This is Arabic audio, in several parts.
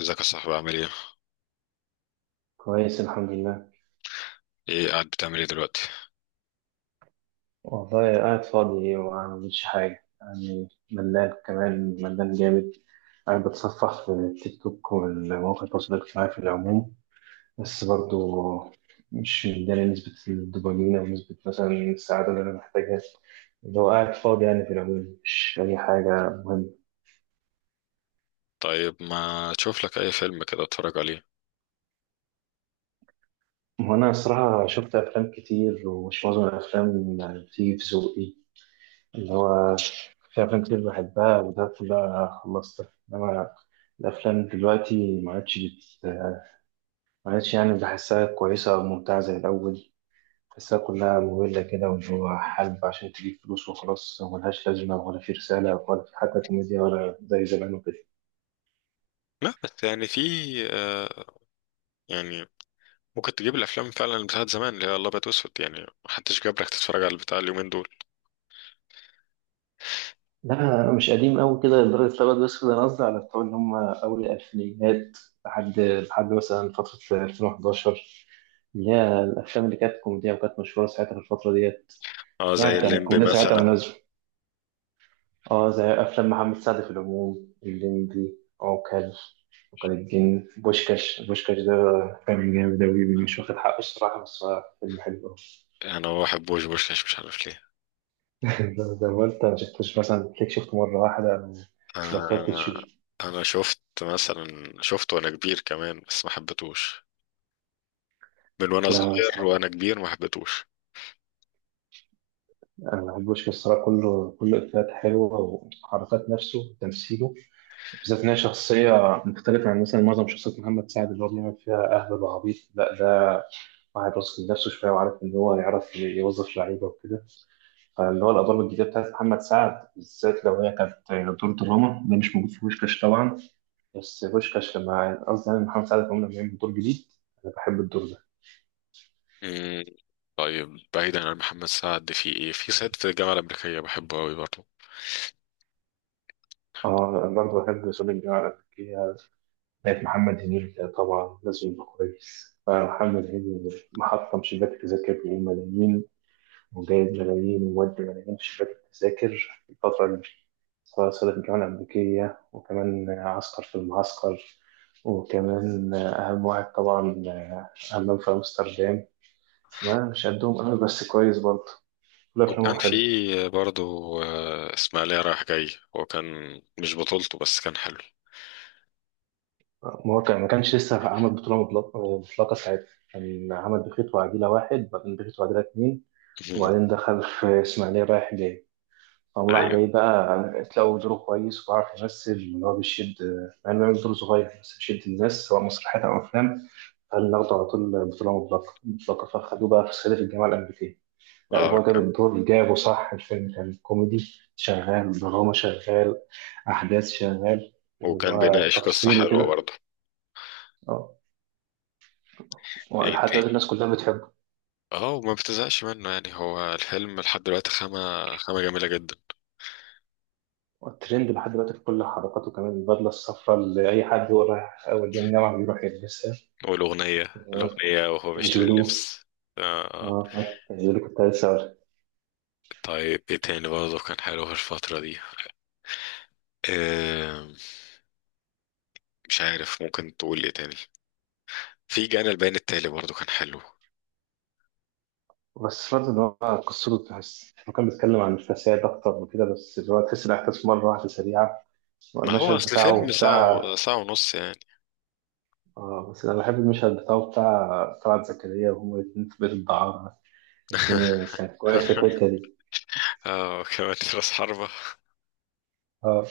ازيك يا صاحبي؟ عامل ايه؟ كويس، الحمد لله. ايه، قاعد بتعمل ايه دلوقتي؟ والله قاعد فاضي وما بعملش حاجة، يعني ملان، كمان ملان جامد. قاعد بتصفح في التيك توك والمواقع التواصل الاجتماعي في العموم، بس برضو مش مداني نسبة الدوبامين أو نسبة مثلا السعادة اللي أنا محتاجها. اللي هو قاعد فاضي يعني، في العموم مش أي حاجة مهمة. طيب، ما تشوف لك اي فيلم كده اتفرج عليه. وأنا الصراحة شفت أفلام كتير، ومش معظم الأفلام يعني بتيجي في ذوقي. اللي هو في أفلام كتير بحبها وده بقى خلصتها، إنما الأفلام دلوقتي ما عادش يعني بحسها كويسة أو ممتعة زي الأول. بحسها كلها مملة كده، واللي هو حلب عشان تجيب فلوس وخلاص، ملهاش لازمة، ولا في رسالة، ولا في حتى كوميديا ولا زي زمان وكده. لا بس يعني في، آه يعني ممكن تجيب الافلام فعلا اللي بتاعت زمان، اللي هي الابيض واسود، يعني محدش جاب لك تتفرج على البتاع اليومين دول. لا، أنا مش قديم أوي كده لدرجة الأبيض، بس ده أنا قصدي على بتوع اللي هم أول الألفينيات. لحد مثلا فترة 2011، اللي هي الأفلام اللي كانت كوميدية وكانت مشهورة ساعتها في الفترة ديت. اه، زي يعني كانت الليمبي الكوميديا ساعتها مثلا. مناسبة. اه، زي افلام محمد سعد في العموم، الليمبي، عوكل، عوكل الدين، بوشكاش ده كان جامد أوي، مش واخد حقه الصراحة، بس هو فيلم حلو أوي. انا ما بحبوش بوشكاش، مش عارف ليه. ده وأنت ما شفتوش مثلا، تلاقيك شفته مرة واحدة أو بطلت تشوف؟ انا انا شفت، مثلا شفته وانا كبير كمان بس ما حبيتهوش، من وانا لا صغير صعب، وانا كبير ما حبيتهوش. أنا بحب بوشكاش الصراحة، كله كله إفيهات حلوة، وحركات نفسه وتمثيله. بالذات إن هي شخصية مختلفة عن مثلا معظم شخصيات محمد سعد اللي هو بيعمل فيها أهبل وعبيط، لا ده واحد واثق من نفسه شوية وعارف إن هو يعرف يوظف لعيبة وكده. فاللي هو الادوار الجديده بتاعت محمد سعد، بالذات لو هي كانت دور دراما، ده مش موجود في بوشكاش طبعا. بس بوشكاش لما قصدي يعني محمد سعد كمان لما يعمل دور جديد، انا بحب الدور ده. مم. طيب، بعيدا عن محمد سعد، في ايه؟ في صعيدي في الجامعه الامريكيه، بحبه قوي برضه. اه، انا برضه بحب صليب الجامعه الامريكيه بتاعت محمد هنيدي. طبعا لازم يبقى كويس، فمحمد هنيدي محطم شباك تذاكر بملايين، وجايب ملايين ومودي ملايين في شباك التذاكر في الفترة اللي مشيت، سواء صعد الجامعة الأمريكية، وكمان عسكر في المعسكر، وكمان أهم واحد طبعا، أمام في أمستردام. ما مش قدهم أنا، بس كويس برضه، كل وكان أفلامهم حلو. في برضو إسماعيلية رايح جاي. هو كان مش بطولته بس كان حلو. مواقع ما كانش لسه عمل بطولة مطلقة مطلقة ساعتها، كان عمل بخيت وعديلة واحد، بعدين بخيت وعديلة اتنين، وبعدين دخل في إسماعيلية رايح جاي. هو راح أيوة. جاي بقى لو دوره كويس وعارف يمثل، اللي هو بيشد، مع انه يعمل دور صغير بس بيشد الناس، سواء مسرحيات او افلام. قال ناخده على طول بطوله مطلقه مطلقه، فخدوه بقى في صعيدي في الجامعه الامريكيه. لا اه وهو جاب كان. الدور جابه صح، الفيلم كان كوميدي شغال، دراما شغال، احداث شغال، واللي وكان هو بيناقش قصة تفصيل حلوة وكده. برضه. اه، ايه لحد تاني؟ دلوقتي الناس كلها بتحبه. اه، وما بتزهقش منه، يعني هو الفيلم لحد دلوقتي خامة، خامة جميلة جدا. الترند لحد دلوقتي في كل حركاته، كمان البدله الصفراء اللي اي حد هو رايح اول يوم جامعه بيروح يلبسها. والأغنية. آه، الأغنية وهو بيشتري كاجولو. اللبس. آه. آه. اه عارف، دي اللي كنت عايز اقول. طيب، ايه تاني برضه كان حلو في الفترة دي؟ آه مش عارف، ممكن تقول ايه تاني. في جانا البيان التالي برضه كان حلو. بس برضه ان هو قصته، تحس هو كان بيتكلم عن الفساد اكتر وكده، بس اللي هو تحس الاحداث مره واحده سريعه. ما هو المشهد أصل فيلم بتاعه ساعة، بتاع، ساعة ونص يعني. اه بس انا بحب المشهد بتاعه بتاع طلعت زكريا وهما الاتنين في بيت الدعارة. الفيلم كان كويس في الحته دي. اه كمان، راس حربة. اه،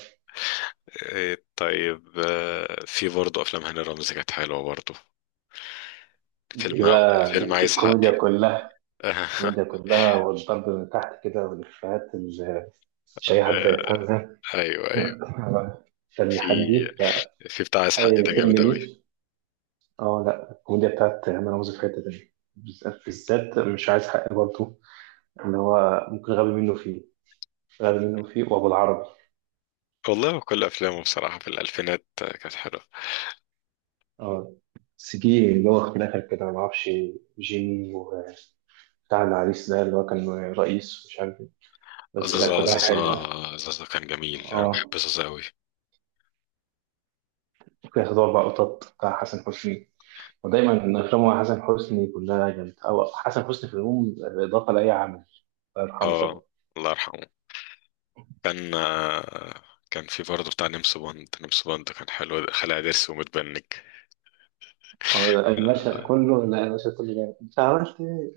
إيه، طيب، في برضه افلام هاني رمزي كانت حلوة برضه. فيلم، دي عايز حقي. الكوميديا كلها، آه. الكوميديا كلها والضرب من تحت كده، والإفيهات اللي مش أي حد يفهمها. ايوه ايوه. فيلم في حدي، لا في بتاع عايز حقي ده أي فيلم جامد قوي. ليه. اه لا، الكوميديا بتاعت هنا رمزي في حتة تانية، بالذات، مش عايز حق برضه، اللي هو ممكن غبي منه فيه، غبي منه فيه، وأبو العربي. والله كل افلامه بصراحة في الالفينات كانت حلوة. اه بس جه اللي هو في الآخر كده، معرفش، جيمي، وبتاع العريس ده اللي هو كان رئيس مش عارف ايه، بس لا زازا، كلها زازا. حلوة. زازا كان جميل، انا اه بحب زازا قوي. ممكن ياخد أربع قطط بتاع حسن حسني، ودايما أفلام حسن حسني كلها جامدة، أو حسن حسني في العموم إضافة لأي عمل، الله يرحمه طبعا. اه، الله يرحمه. كان آه، كان في برضه بتاع نمس بوند. نمس بوند كان حلو، خلع ضرس ومتبنج. المشهد كله، لا المشهد كله جامد، انت عملت ايه؟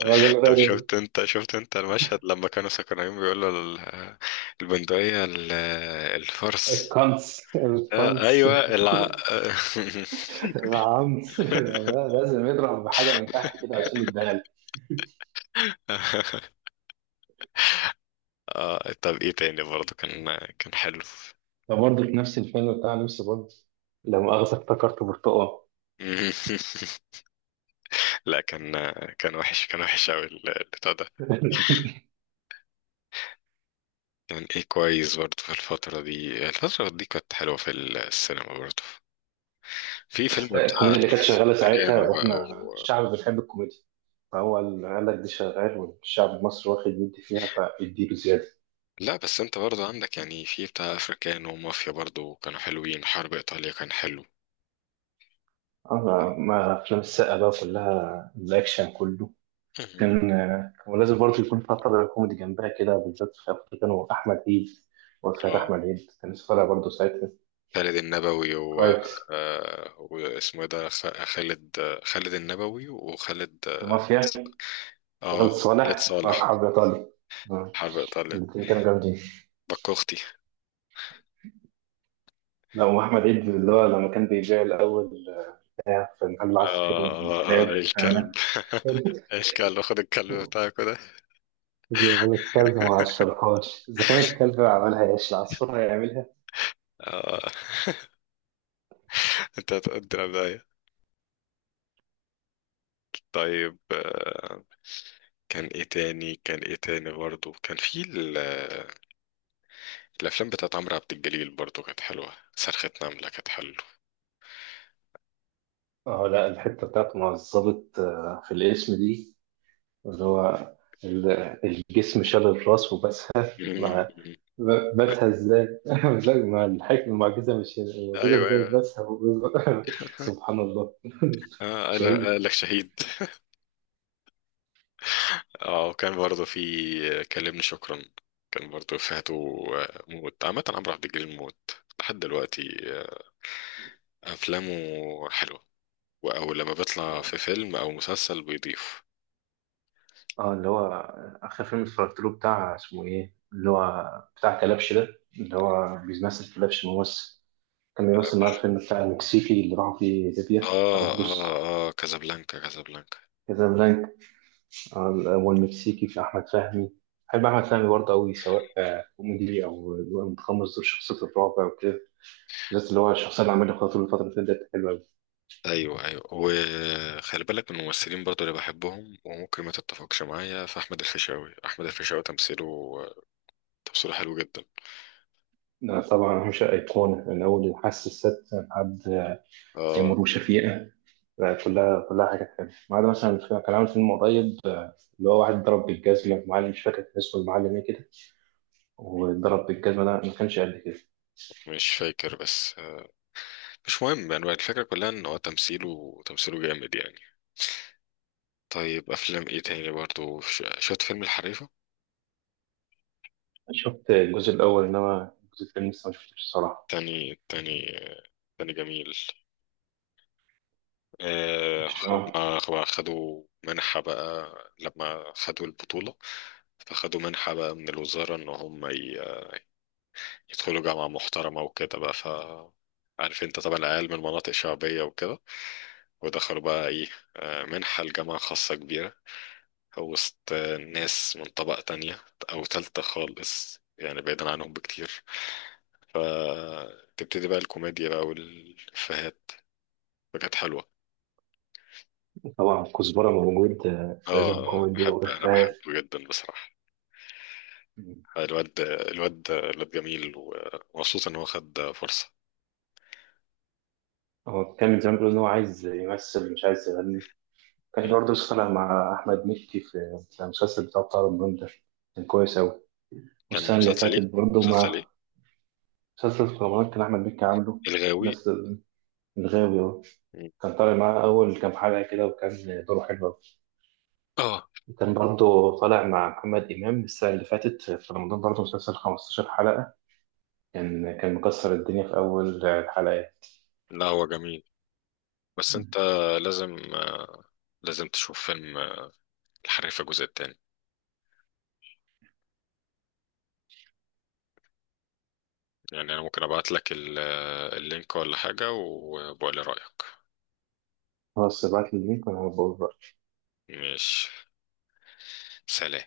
الراجل طب غير. شفت انت، المشهد لما كانوا سكرانين بيقولوا البندقية، الفرس. الكنس، آه الكنس، ايوه العنس. لازم يضرب بحاجة من تحت كده عشان يتدهل. آه، طب ايه تاني برضه كان حلو. ده برضه في نفس الفيلم بتاع نفس برضه، لا مؤاخذة افتكرت برتقال. لا كان، كان وحش، كان وحش قوي البتاع ده. كان ايه كويس برضه في الفترة دي، الفترة دي كانت حلوة في السينما برضه. في فيلم بتاع الكوميديا اللي كانت شغالة ساعتها، افريكانو بقى. واحنا الشعب بنحب الكوميديا، فهو اللي قال لك دي شغال، والشعب المصري واخد يدي فيها، فيديله زيادة. لا بس انت برضه عندك يعني في بتاع افريكانو ومافيا برضه، كانوا حلوين. حرب ايطاليا كان حلو. أنا ما أفلام السقا بقى كلها الأكشن كله. مهم. كان لازم برضه يكون فترة كوميدي جنبها كده، بالذات في أفريقيا كانوا أحمد عيد، وفرح اه، أحمد عيد كان لسه طالع برضه ساعتها. خالد النبوي و، كويس، واسمه ايه ده، خالد. خالد النبوي، وخالد في مافيا، آه، خالد خالد صالح في صالح. أصحاب إيطالي، حرب ايطاليا، الاثنين كانوا جامدين. بكوختي. لا وأحمد عيد اللي هو لما كان بيبيع الأول بتاع في محل العصافير والكلاب. الكلب. أنا الكلب، خد الكلب بتاعك ده. بيقول لك الكلب ما عشرهاش، إذا كان الكلب عملها إيش، العصفور هيعملها؟ اه، انت هتقدر ده. طيب، كان ايه تاني؟ برضه كان في الافلام بتاعت عمرو عبد الجليل برضو كانت حلوه. صرخة نملة كانت حلوه. اه لا، الحتة بتاعت مع الظابط، في الاسم دي، اللي هو ال- الجسم شال الراس وبسها مع مم. بسها ازاي؟ لا مع الحكمة المعجزة، مش موجودة ايوه ازاي ايوه. بسها و-. سبحان الله. اه، قال شهيد. قال لك شهيد. اه، وكان برضو في كلمني شكرا. كان برضو افهاته. موت عامة، عمرو عبد الجليل موت لحد دلوقتي. افلامه حلوه، او لما بيطلع في فيلم او مسلسل بيضيف. اه اللي هو، آخر فيلم اتفرجت له بتاع اسمه ايه، اللي هو بتاع كلبش ده، اللي هو بيمثل كلبش ممثل، كان بيمثل معاه الفيلم بتاع المكسيكي اللي راحوا فيه ليبيا، اه طرابلس، اه كازابلانكا، كازابلانكا. كازابلانكا. والمكسيكي في أحمد فهمي. بحب أحمد فهمي برضه أوي، سواء كوميدي أو متقمص دور شخصية الرعب أو كده، بالذات اللي هو الشخصية اللي عملها خاطر الفترة اللي فاتت، حلوة أوي. ايوه ايوه، وخلي بالك من الممثلين برضو اللي بحبهم وممكن ما تتفقش معايا، في احمد الفيشاوي. احمد الفيشاوي تمثيله، تمثيله حلو جدا. طبعا أهم شيء، أيقونة من أول الحاسة السادسة لحد اه تيمور وشفيقة. كلها كلها حاجات حلوة، ما عدا مثلا كان عامل فيلم قريب، اللي هو واحد ضرب بالجزمة معلم، مش فاكر كان اسمه المعلم إيه كده، وضرب بالجزمة ده ما كانش قد كده. مش فاكر، بس مش مهم، يعني الفكره كلها ان هو تمثيله، تمثيله جامد يعني. طيب، افلام ايه تاني برضو؟ شفت فيلم الحريفه؟ شفت الجزء الأول، إنما الجزء الثاني لسه ما شفتوش الصراحة. تاني، تاني تاني جميل. آه، مش- آه. هما خدوا منحه بقى لما خدوا البطوله، فخدوا منحة بقى من الوزارة إن هم يدخلوا جامعة محترمة وكده بقى. ف، عارف انت طبعا العيال من مناطق شعبية وكده، ودخلوا بقى ايه، منحة لجامعة خاصة كبيرة، وسط ناس من طبقة تانية أو تالتة خالص، يعني بعيدا عنهم بكتير. فتبتدي بقى الكوميديا بقى والإفيهات، فكانت حلوة. طبعا كزبرة موجود، لازم اه، كوميديا أنا وإفيهات. بحبه جدا بصراحة. الواد، الواد جميل، ومبسوط إن هو خد فرصة. هو كان زمان بيقول إن هو عايز يمثل مش عايز يغني. كان مم. برضه لسه طالع مع أحمد مكي في المسلسل بتاع رمضان ده، كان كويس أوي. كان والسنة اللي مسلسل ايه؟ فاتت برضه مسلسل مع، ايه؟ مسلسل في رمضان كان أحمد مكي عامله، الغاوي. الناس، الغاوي أهو. مم. كان طالع معاه أول كام حلقة كده وكان دوره حلو أوي. اه، وكان برضه طالع مع محمد إمام السنة اللي فاتت في رمضان برضه مسلسل 15 حلقة، كان مكسر الدنيا في أول الحلقات. لا هو جميل، بس انت لازم، لازم تشوف فيلم الحريفة الجزء التاني. يعني انا ممكن ابعت لك اللينك ولا حاجة، وبقول لي رأيك. خلاص ابعت لي اللينك وانا هبقى مش، سلام.